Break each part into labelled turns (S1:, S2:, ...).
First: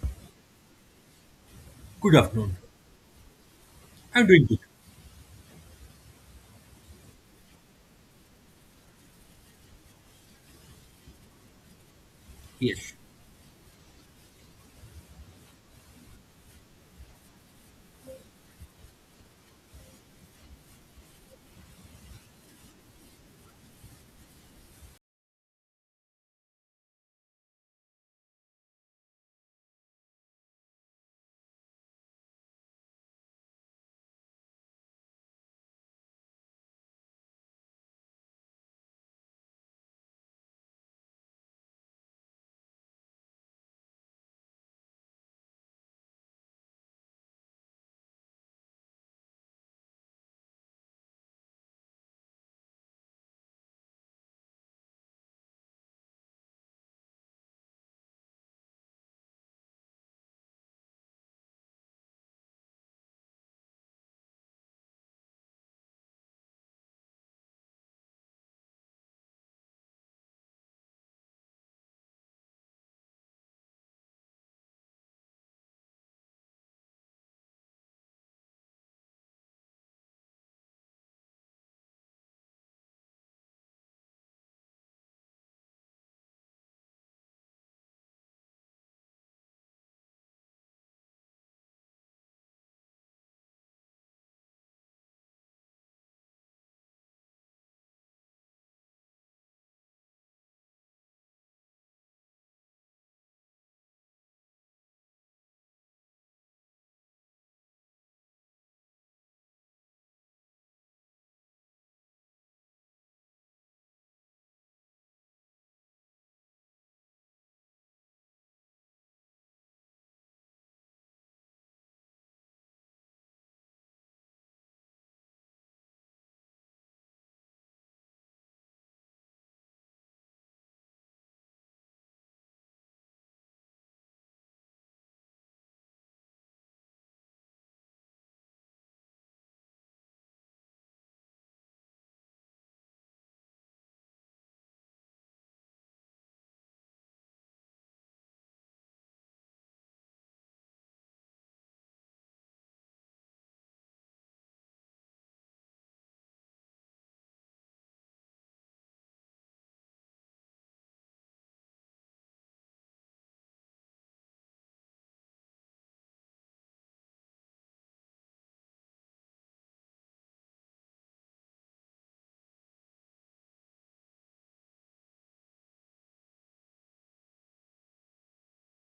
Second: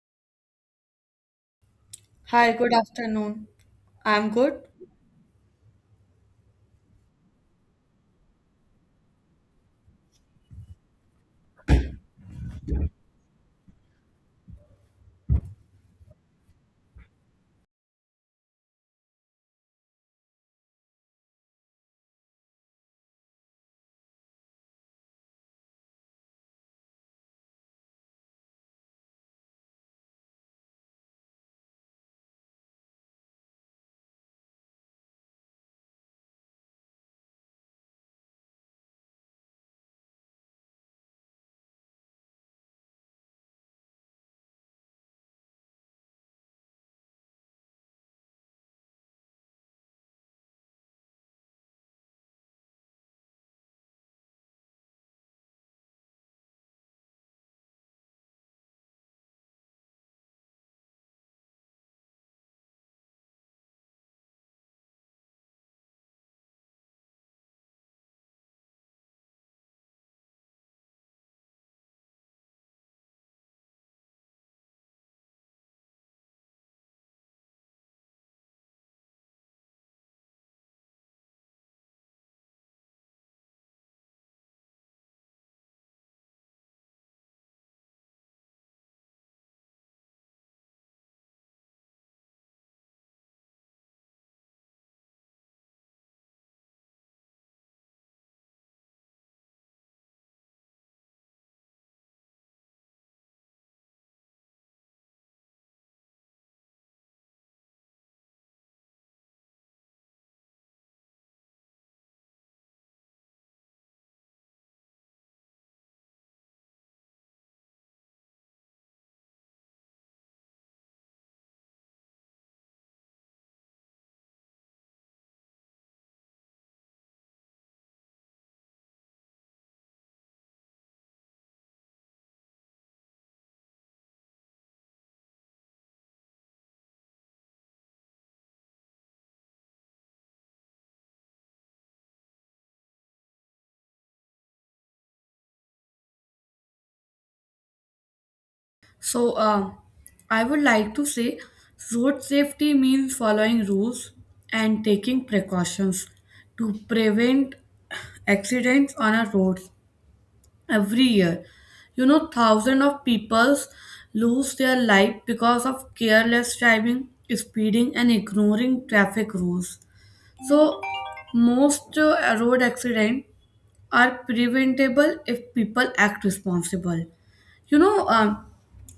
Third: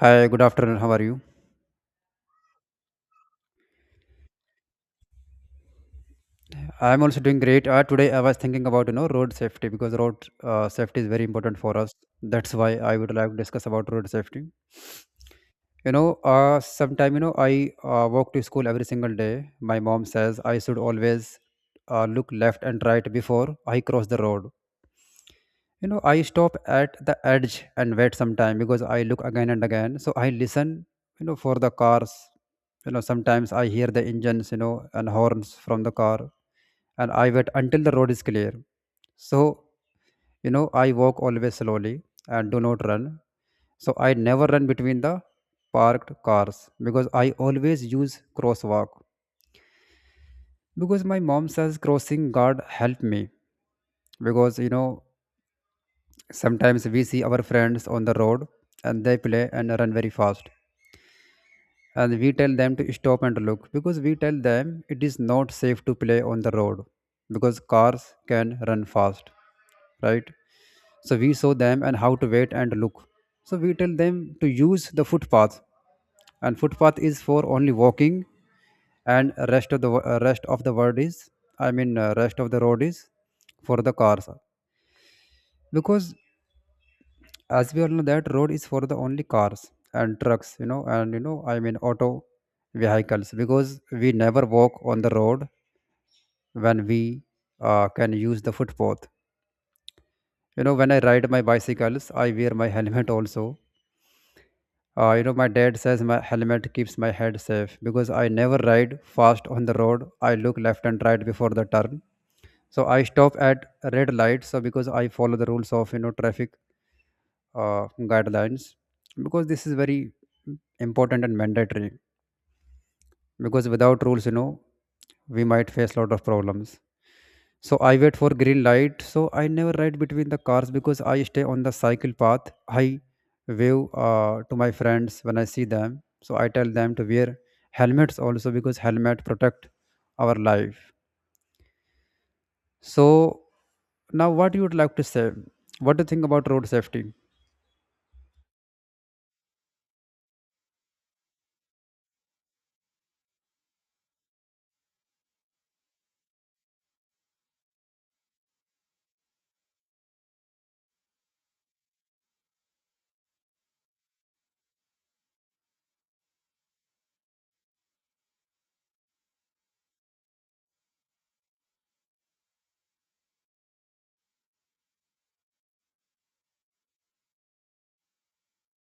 S1: Hi, good afternoon. How are you?
S2: Good
S3: Hi,
S2: afternoon.
S3: good afternoon.
S2: I'm
S3: I'm
S2: doing good.
S3: good.
S1: I'm also doing great. Today I was thinking about road safety because road safety is very important for us. That's why
S2: Yes.
S1: I would like to discuss about road safety. Sometime I walk to school every single day. My mom says I should always look left and right before I cross the road. You know, I stop at the edge and wait sometime because I look again and again, so I listen, for the cars. Sometimes I hear the engines, and horns from the car, and I wait until the road is clear. So, I walk always slowly and do not run. So I never run between the parked cars, because I always use crosswalk, because my mom says crossing guard help me. Because sometimes we see our friends on the road and they play and run very fast. And we tell them to stop and look, because we tell them it is not safe to play on the road, because cars can run fast, right? So we show them and how to wait and look. So we tell them to use the footpath, and footpath is for only walking, and rest of the world is, rest of the road is for the cars, because as we all know that road is for the only cars and trucks, you know and you know I mean auto vehicles, because we never walk on the road when we can use the footpath. When I ride my bicycles, I wear my helmet also. My dad says my helmet keeps my head safe, because I never ride fast on the road. I look left and right before the turn. So I stop at red light, so because I follow the rules of traffic guidelines, because this is very important and mandatory, because without rules, we might face a lot of problems. So I wait for green light. So I never ride between the cars, because I stay on the cycle path. I wave to my friends when I see them. So I tell them to wear helmets also, because helmet protect our life. So now, what you would like to say? What do you think about road safety?
S3: So, uh, I would like to say road safety means following rules and taking precautions to prevent accidents on our roads every year. You know, thousands of people lose their life because of careless driving, speeding, and ignoring traffic rules. So, most road accidents are preventable if people act responsible. You know, um,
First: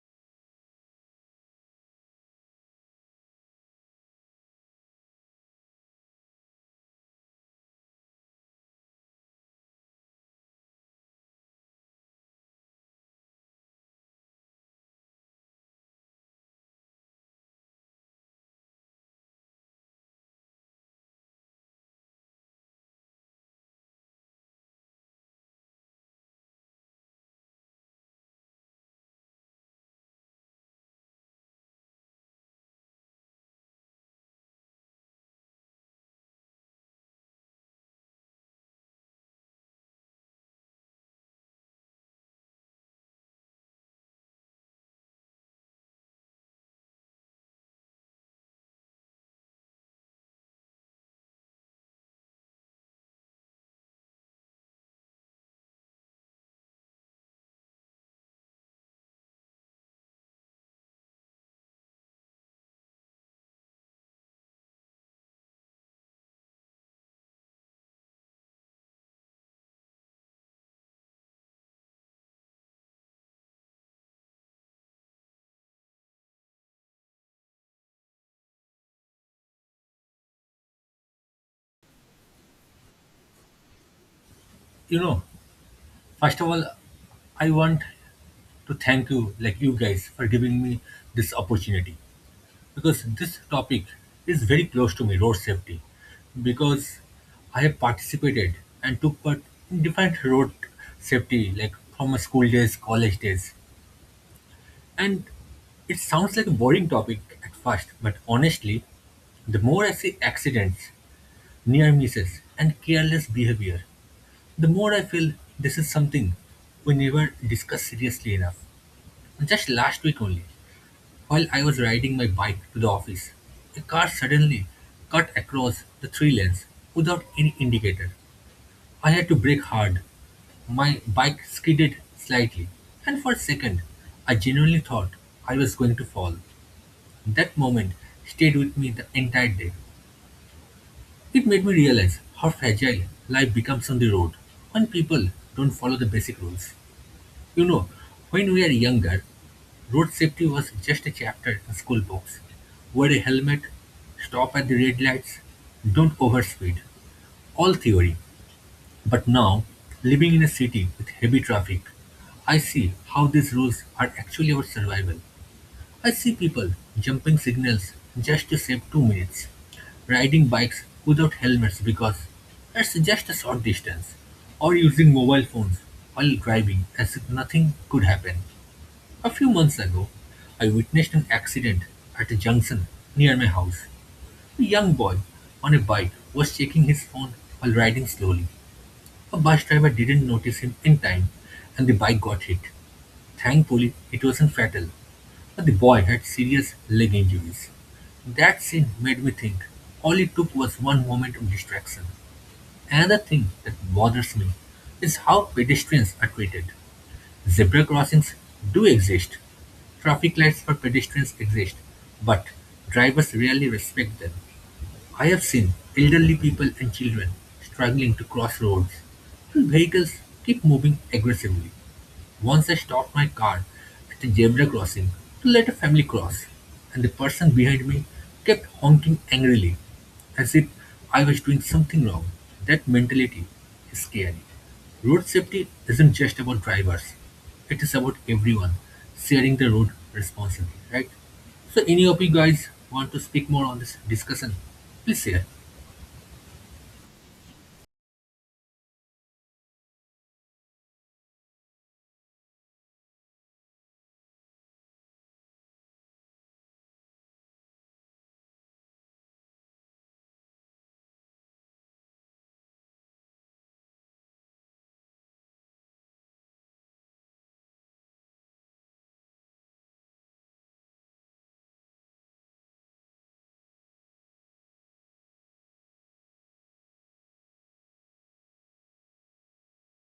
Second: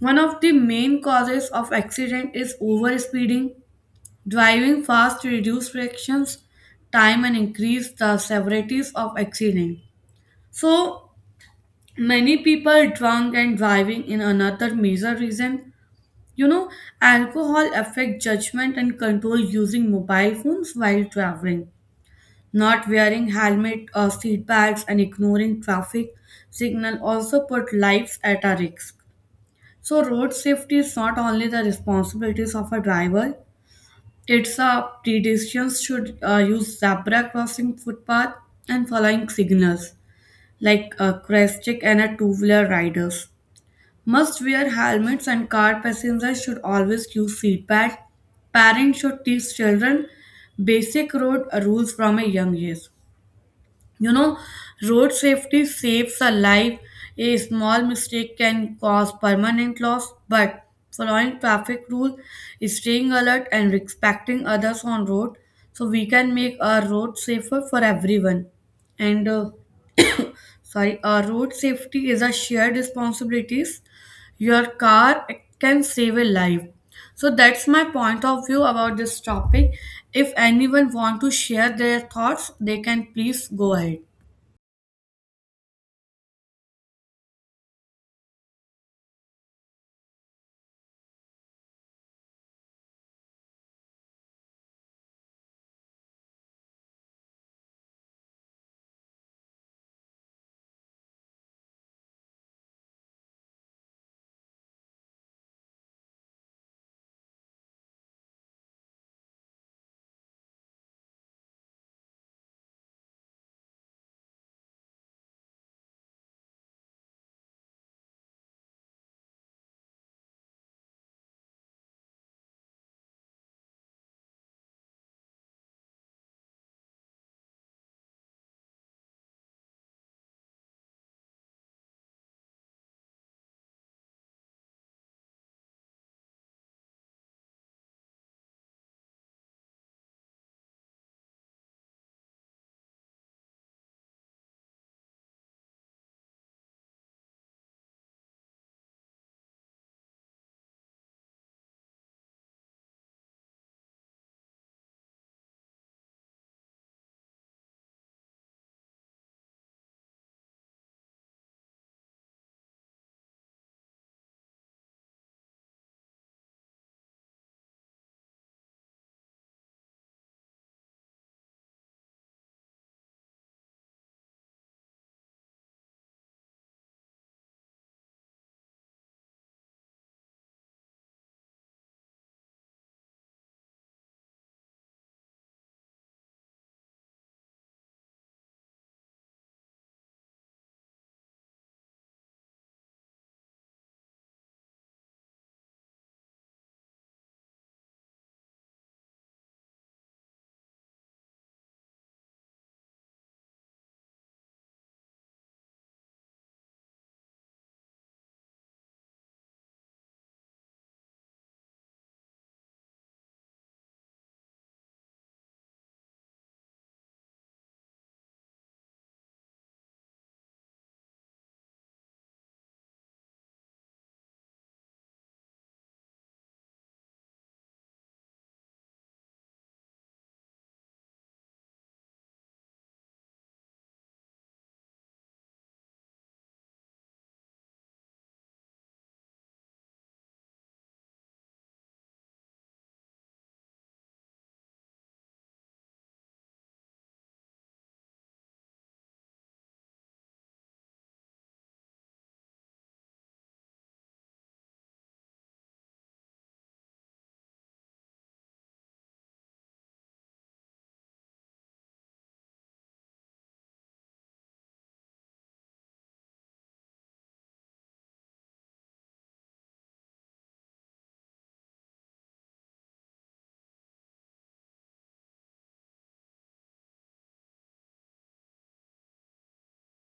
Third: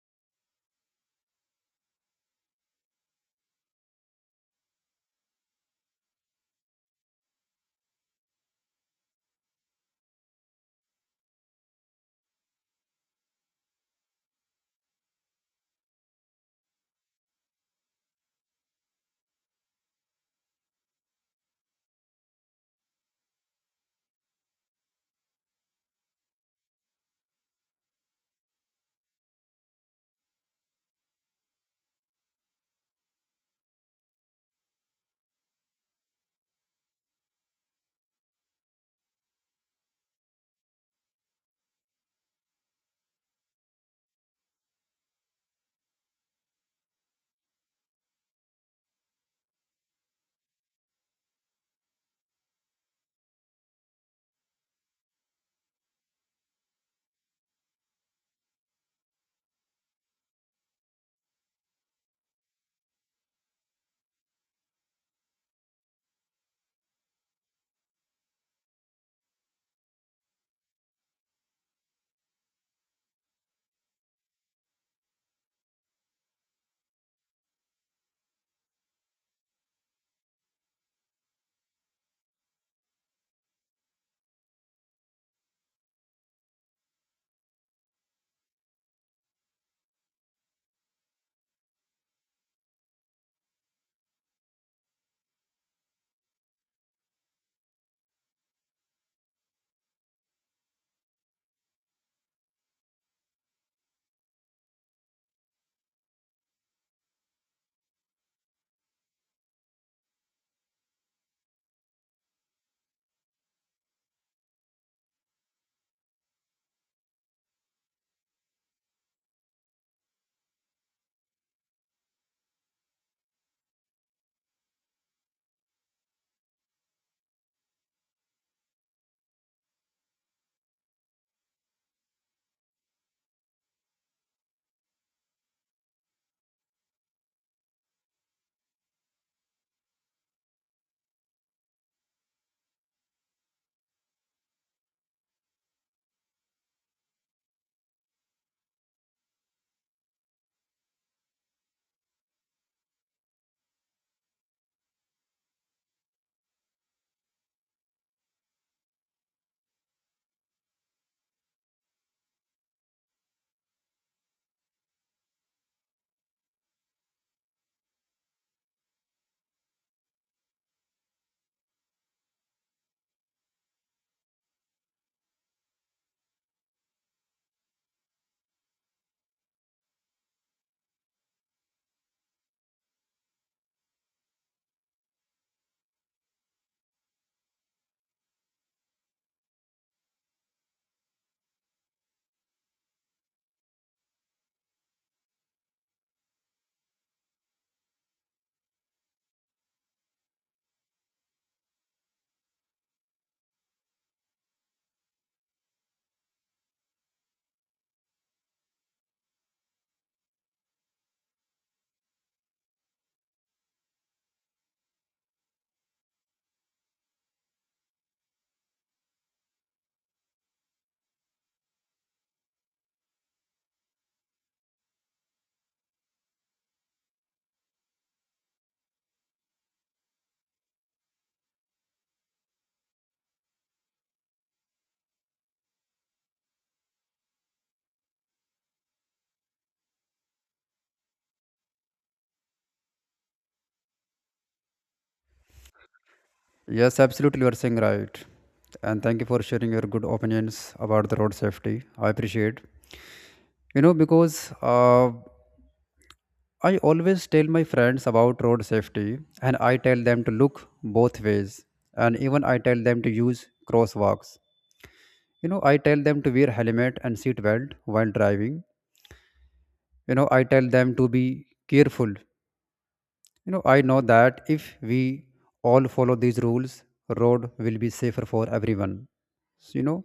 S3: One of the main causes of accident is over speeding. Driving fast to reduce frictions, time, and increase the severities of accident. So many people drunk and driving in another major reason. You know, alcohol affect judgment and control using mobile phones while traveling. Not wearing helmet or seatbelts and ignoring traffic signal also put lives at a risk. So road safety is not only the responsibilities of a driver, it's a pedestrians should use zebra crossing footpath and following signals like a crest check and a two-wheeler riders. Must wear helmets and car passengers should always use seatbelt. Parents should teach children basic road rules from a young age. You know, road safety saves a life. A small mistake can cause permanent loss, but following traffic rules, staying alert, and respecting others on road, so we can make our road safer for everyone. And sorry, our road safety is a shared responsibilities. Your car can save a life. So that's my point of view about this topic. If anyone want to share their thoughts, they can please go ahead.
S2: You know, first of all, I want to thank you, like you guys, for giving me this opportunity because this topic is very close to me, road safety. Because I have participated and took part in different road safety, like from my school days, college days. And it sounds like a boring topic at first, but honestly, the more I see accidents, near misses, and careless behavior, the more I feel this is something we never discuss seriously enough. Just last week only, while I was riding my bike to the office, a car suddenly cut across the three lanes without any indicator. I had to brake hard. My bike skidded slightly, and for a second, I genuinely thought I was going to fall. That moment stayed with me the entire day. It made me realize how fragile life becomes on the road when people don't follow the basic rules. You know, when we are younger, road safety was just a chapter in school books. Wear a helmet, stop at the red lights, don't overspeed. All theory. But now, living in a city with heavy traffic, I see how these rules are actually our survival. I see people jumping signals just to save 2 minutes, riding bikes without helmets because it's just a short distance, or using mobile phones while driving as if nothing could happen. A few months ago, I witnessed an accident at a junction near my house. A young boy on a bike was checking his phone while riding slowly. A bus driver didn't notice him in time and the bike got hit. Thankfully, it wasn't fatal, but the boy had serious leg injuries. That scene made me think all it took was one moment of distraction. Another thing that bothers me is how pedestrians are treated. Zebra crossings do exist, traffic lights for pedestrians exist, but drivers rarely respect them. I have seen elderly people and children struggling to cross roads, and vehicles keep moving aggressively. Once I stopped my car at a zebra crossing to let a family cross, and the person behind me kept honking angrily, as if I was doing something wrong. That mentality is scary. Road safety isn't just about drivers, it is about everyone sharing the road responsibly, right? So, any of you guys want to speak more on this discussion? Please share.
S1: Yes, absolutely, you are saying right, and thank you for sharing your good opinions about the road safety. I appreciate. You know, because I always tell my friends about road safety, and I tell them to look both ways, and even I tell them to use crosswalks. You know, I tell them to wear helmet and seat belt while driving. You know, I tell them to be careful. You know, I know that if we all follow these rules, road will be safer for everyone. So, you know,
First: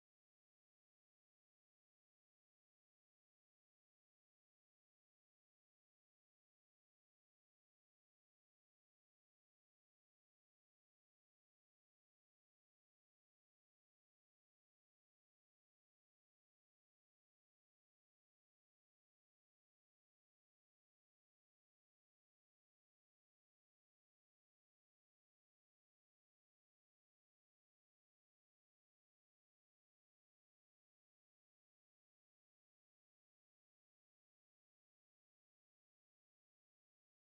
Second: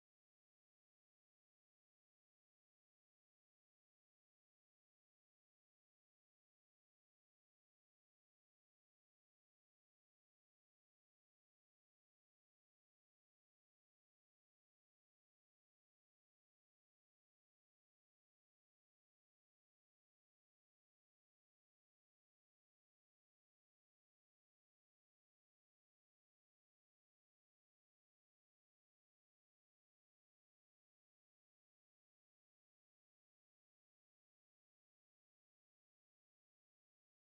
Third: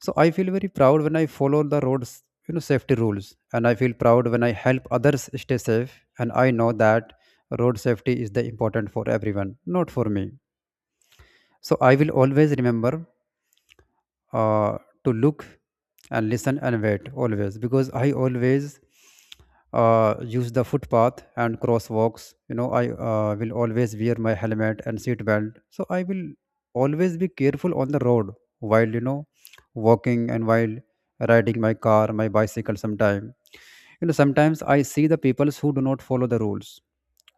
S1: so I feel very proud when I follow the roads, you know, safety rules, and I feel proud when I help others stay safe. And I know that road safety is the important for everyone, not for me. So I will always remember uh, to look and listen and wait always, because I always use the footpath and crosswalks. You know, I will always wear my helmet and seat belt. So I will always be careful on the road while walking and while riding my car, my bicycle. Sometime, you know, sometimes I see the peoples who do not follow the rules.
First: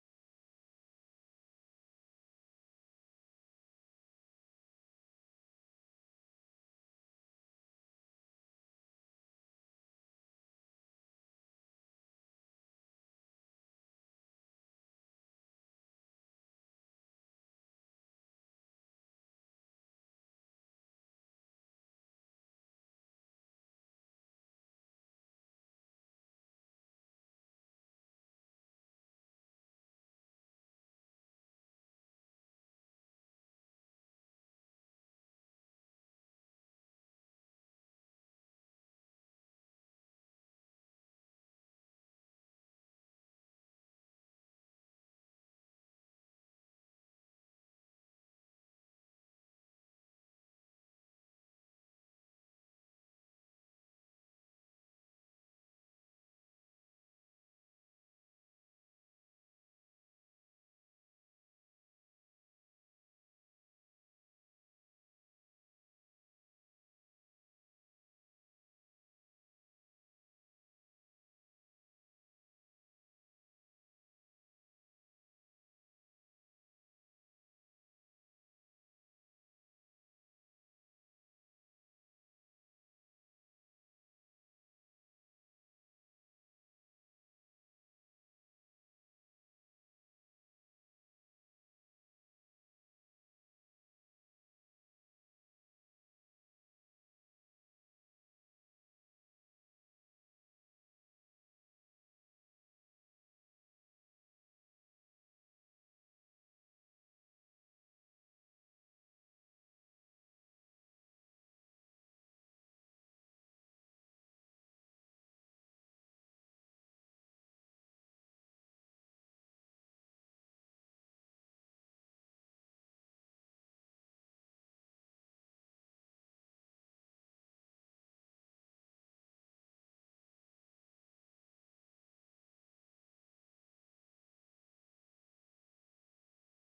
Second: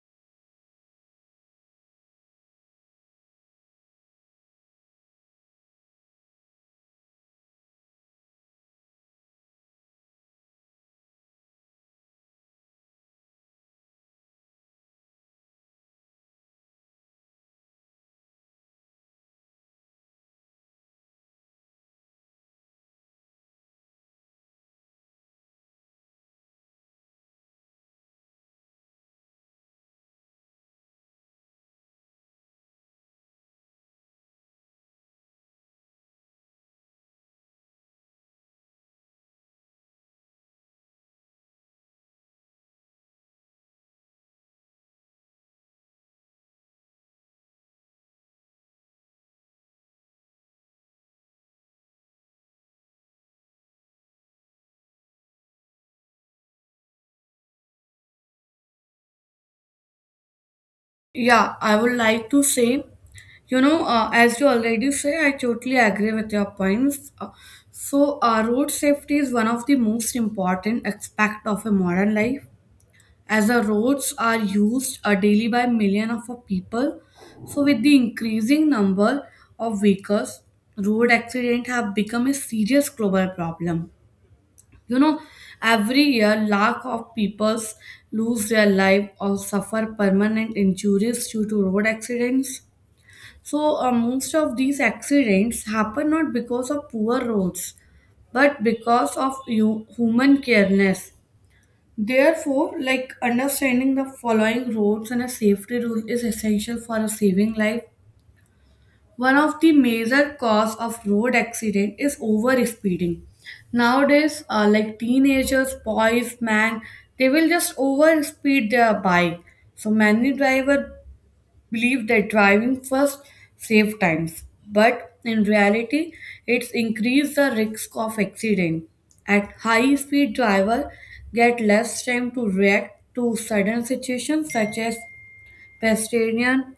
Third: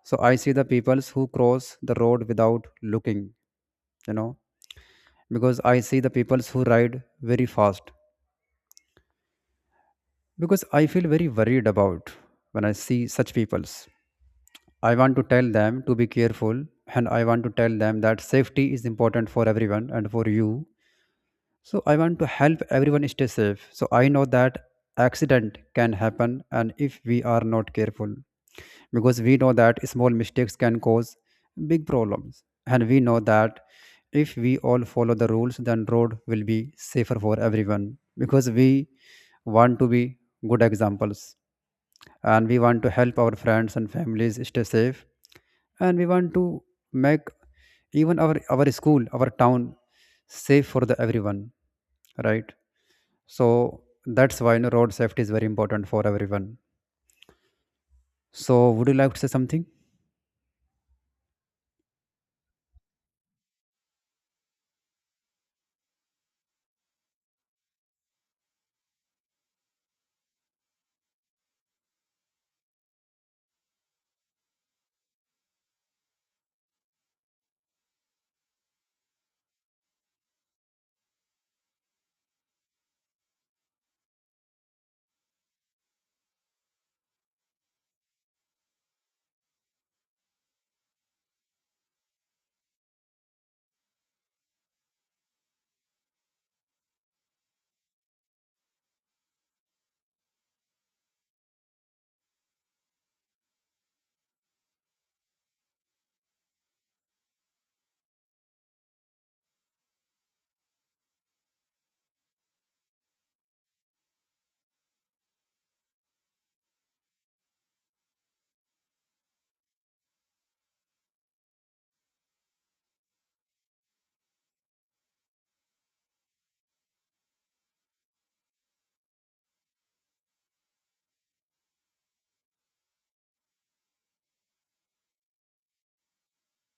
S1: So I see the peoples who cross the road without looking. You know, because I see the peoples who ride very fast, because I feel very worried about when I see such peoples. I want to tell them to be careful, and I want to tell them that safety is important for everyone and for you, so I want to help everyone stay safe. So I know that accident can happen and if we are not careful, because we know that small mistakes can cause big problems, and we know that if we all follow the rules, then road will be safer for everyone, because we want to be good examples, and we want to help our friends and families stay safe, and we want to make even our school, our town safe for the everyone, right? So that's why, you know, road safety is very important for everyone. So would you like to say something?
S3: Yeah, I would like to say, as you already say, I totally agree with your points. So, road safety is one of the most important aspect of a modern life, as the roads are used daily by million of people. So, with the increasing number of vehicles, road accidents have become a serious global problem. You know, every year lakh of peoples lose their life or suffer permanent injuries due to road accidents. So most of these accidents happen not because of poor roads, but because of you, human careness. Therefore, like, understanding the following roads and a safety rule is essential for a saving life. One of the major cause of road accident is over speeding. Nowadays, like teenagers, boys, man, they will just over speed their bike. So many driver believe that driving first save times, but in reality, it's increased the risk of accident. At high speed, driver get less time to react to sudden situations such as pedestrian,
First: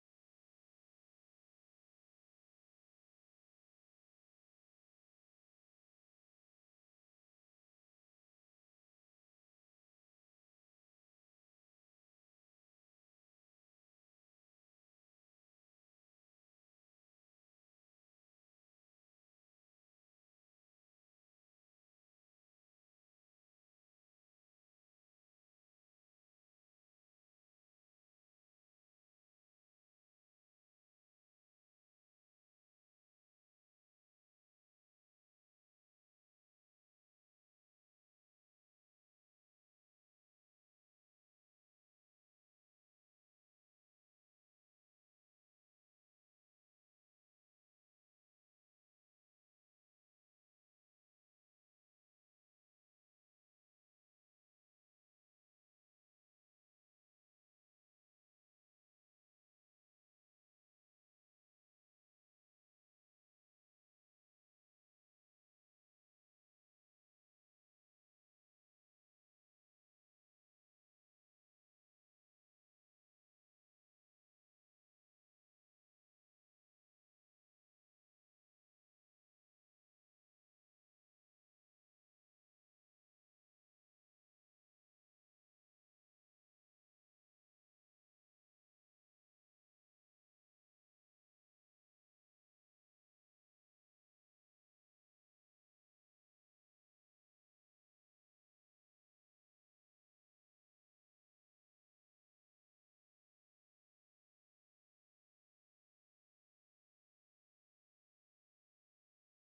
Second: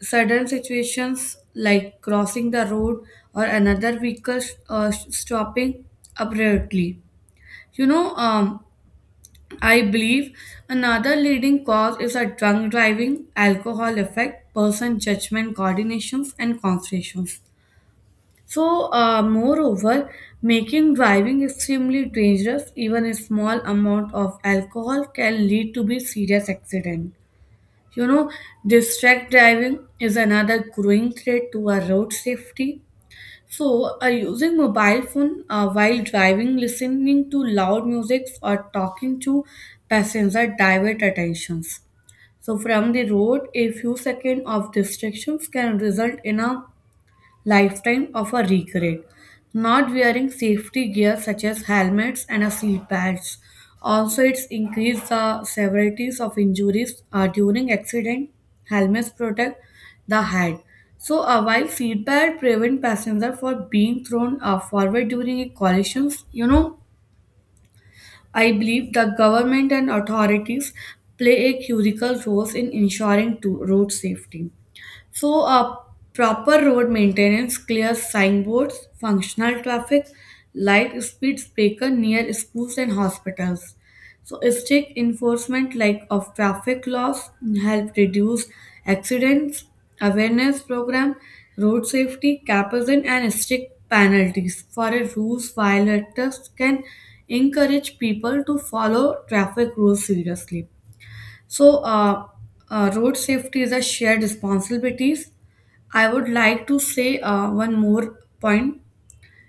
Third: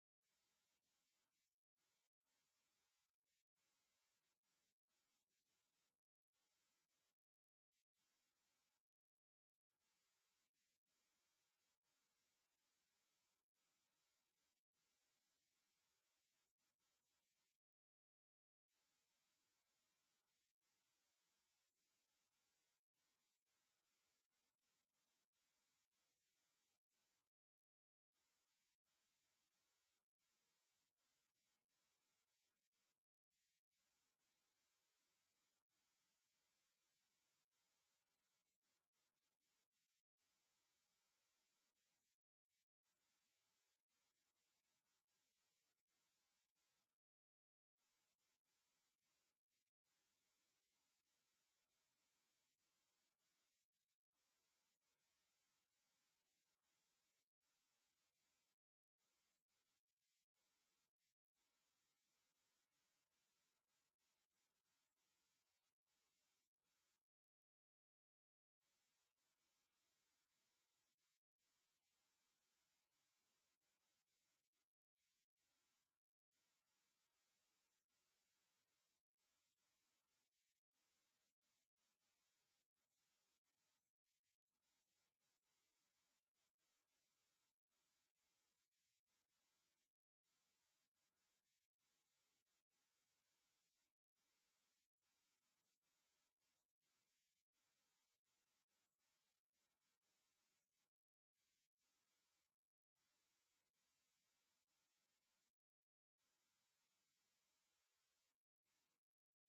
S3: sudden situations like crossing the road or another vehicle stopping abruptly. You know, um, I believe another leading cause is a drunk driving, alcohol effect, person judgment, coordinations, and concentrations. So, moreover, making driving extremely dangerous, even a small amount of alcohol can lead to be serious accident. You know, distract driving is another growing threat to our road safety. So, using mobile phone while driving, listening to loud music, or talking to passenger divert attentions. So, from the road, a few seconds of distractions can result in a lifetime of a regret. Not wearing safety gear such as helmets and a seat belts. Also, it's increased the severities of injuries during accident. Helmets protect the head. So, while seat belt prevent passenger for being thrown forward during a collisions. You know, I believe the government and authorities play a critical role in ensuring to road safety. So, proper road maintenance, clear signboards, functional traffic, light speed breaker near schools and hospitals. So, strict enforcement like of traffic laws help reduce accidents. Awareness program, road safety, capital and strict penalties for a rules violators can encourage people to follow traffic rules seriously. So, road safety is a shared responsibility. I would like to say one more point,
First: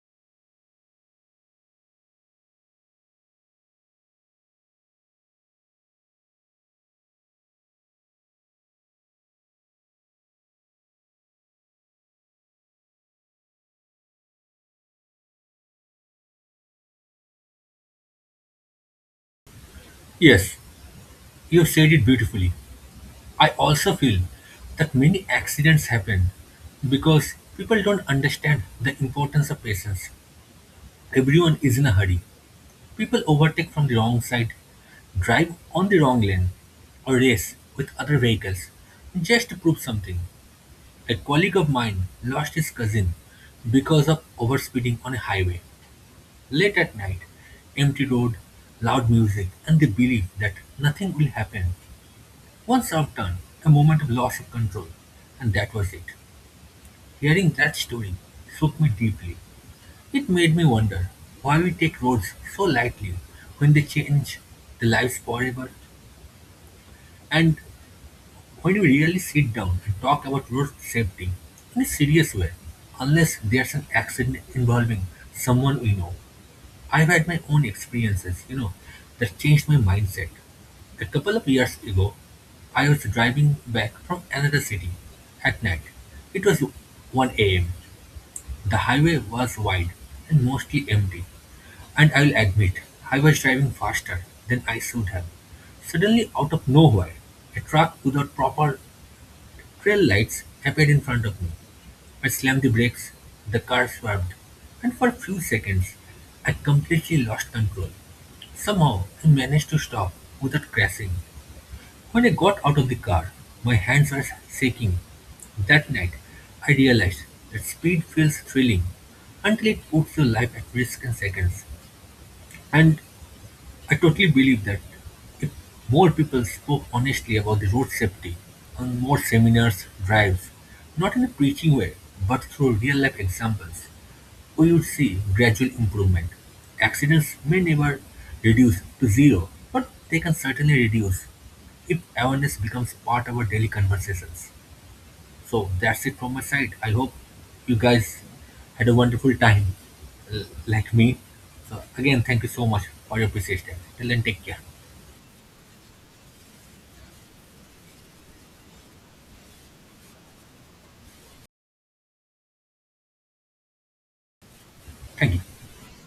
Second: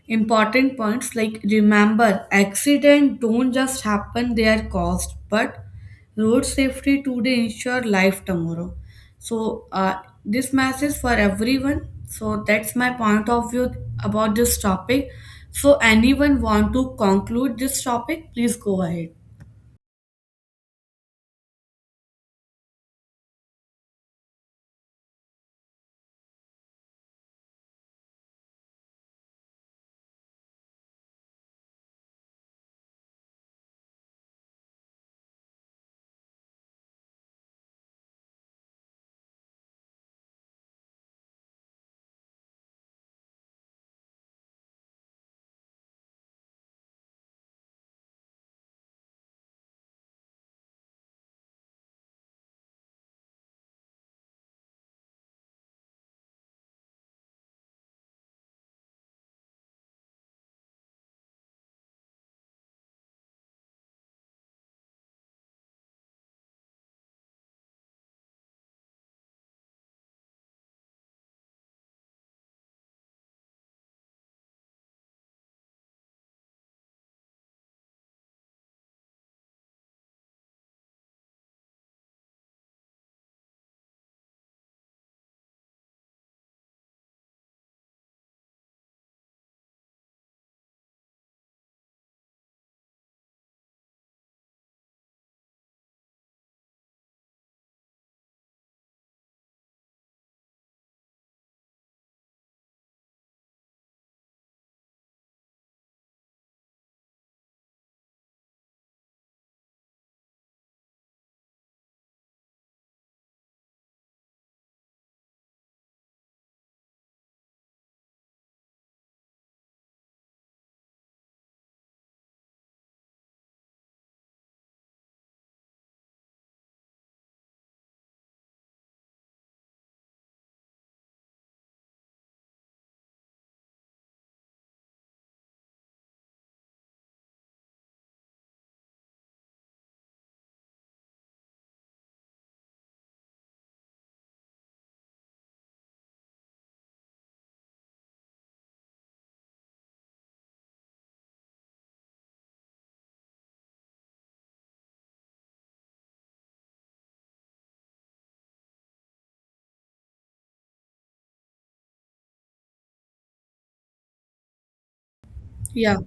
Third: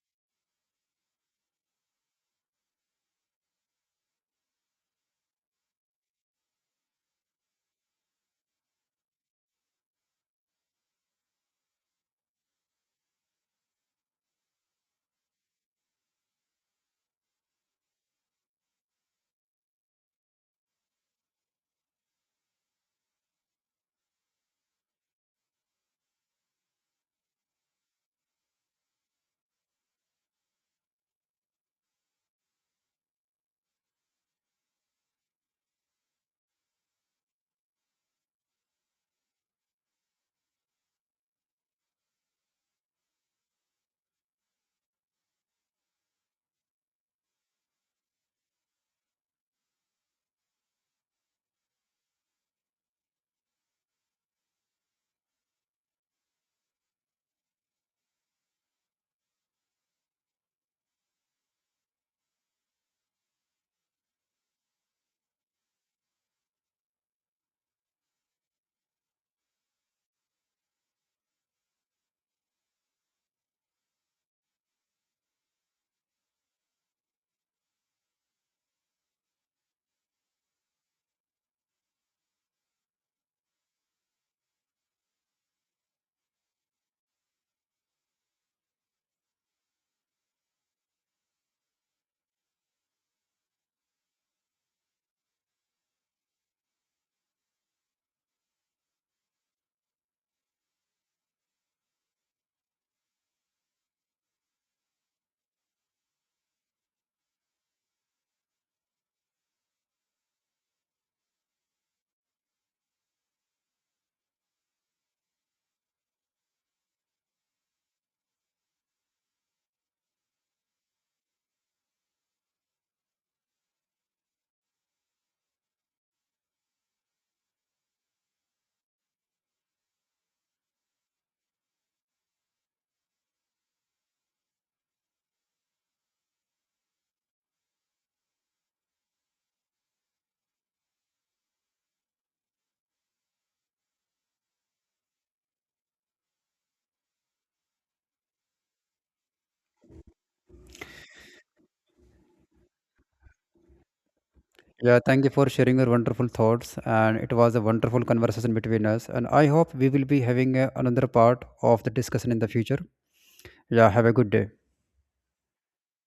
S3: important points like remember, accident don't just happen; they are caused, but road safety today ensure life tomorrow. So this message for everyone. So that's my point of view about this topic. So anyone want to conclude this topic? Please go ahead.
S2: Yes, you have said it beautifully. I also feel that many accidents happen because people don't understand the importance of patience. Everyone is in a hurry. People overtake from the wrong side, drive on the wrong lane, or race with other vehicles just to prove something. A colleague of mine lost his cousin because of overspeeding on a highway. Late at night, empty road, loud music, and the belief that nothing will happen. Once outdone, a moment of loss of control, and that was it. Hearing that story shook me deeply. It made me wonder why we take roads so lightly when they change the lives forever, and when we really sit down and talk about road safety in a serious way, unless there's an accident involving someone we know. I've had my own experiences, you know, that changed my mindset. A couple of years ago, I was driving back from another city at night. It was 1 a.m. The highway was wide and mostly empty. And I'll admit, I was driving faster than I should have. Suddenly, out of nowhere, a truck without proper trail lights appeared in front of me. I slammed the brakes, the car swerved, and for a few seconds I completely lost control. Somehow I managed to stop without crashing. When I got out of the car, my hands were shaking. That night I realized that speed feels thrilling until it puts your life at risk in seconds. And I totally believe that if more people spoke honestly about the road safety on more seminars, drives, not in a preaching way, but through real life examples, we would see gradual improvement. Accidents may never reduce to zero, but they can certainly reduce if awareness becomes part of our daily conversations. So that's it from my side. I hope you guys had a wonderful time, like me. So again, thank you so much for your precious time. Till then, take care.
S1: Yeah, thank you for sharing your wonderful thoughts, and it was a wonderful conversation between us. And I hope we will be having another part of the discussion in the future. Yeah, have a good day.
S2: Thank you.
S3: Yeah.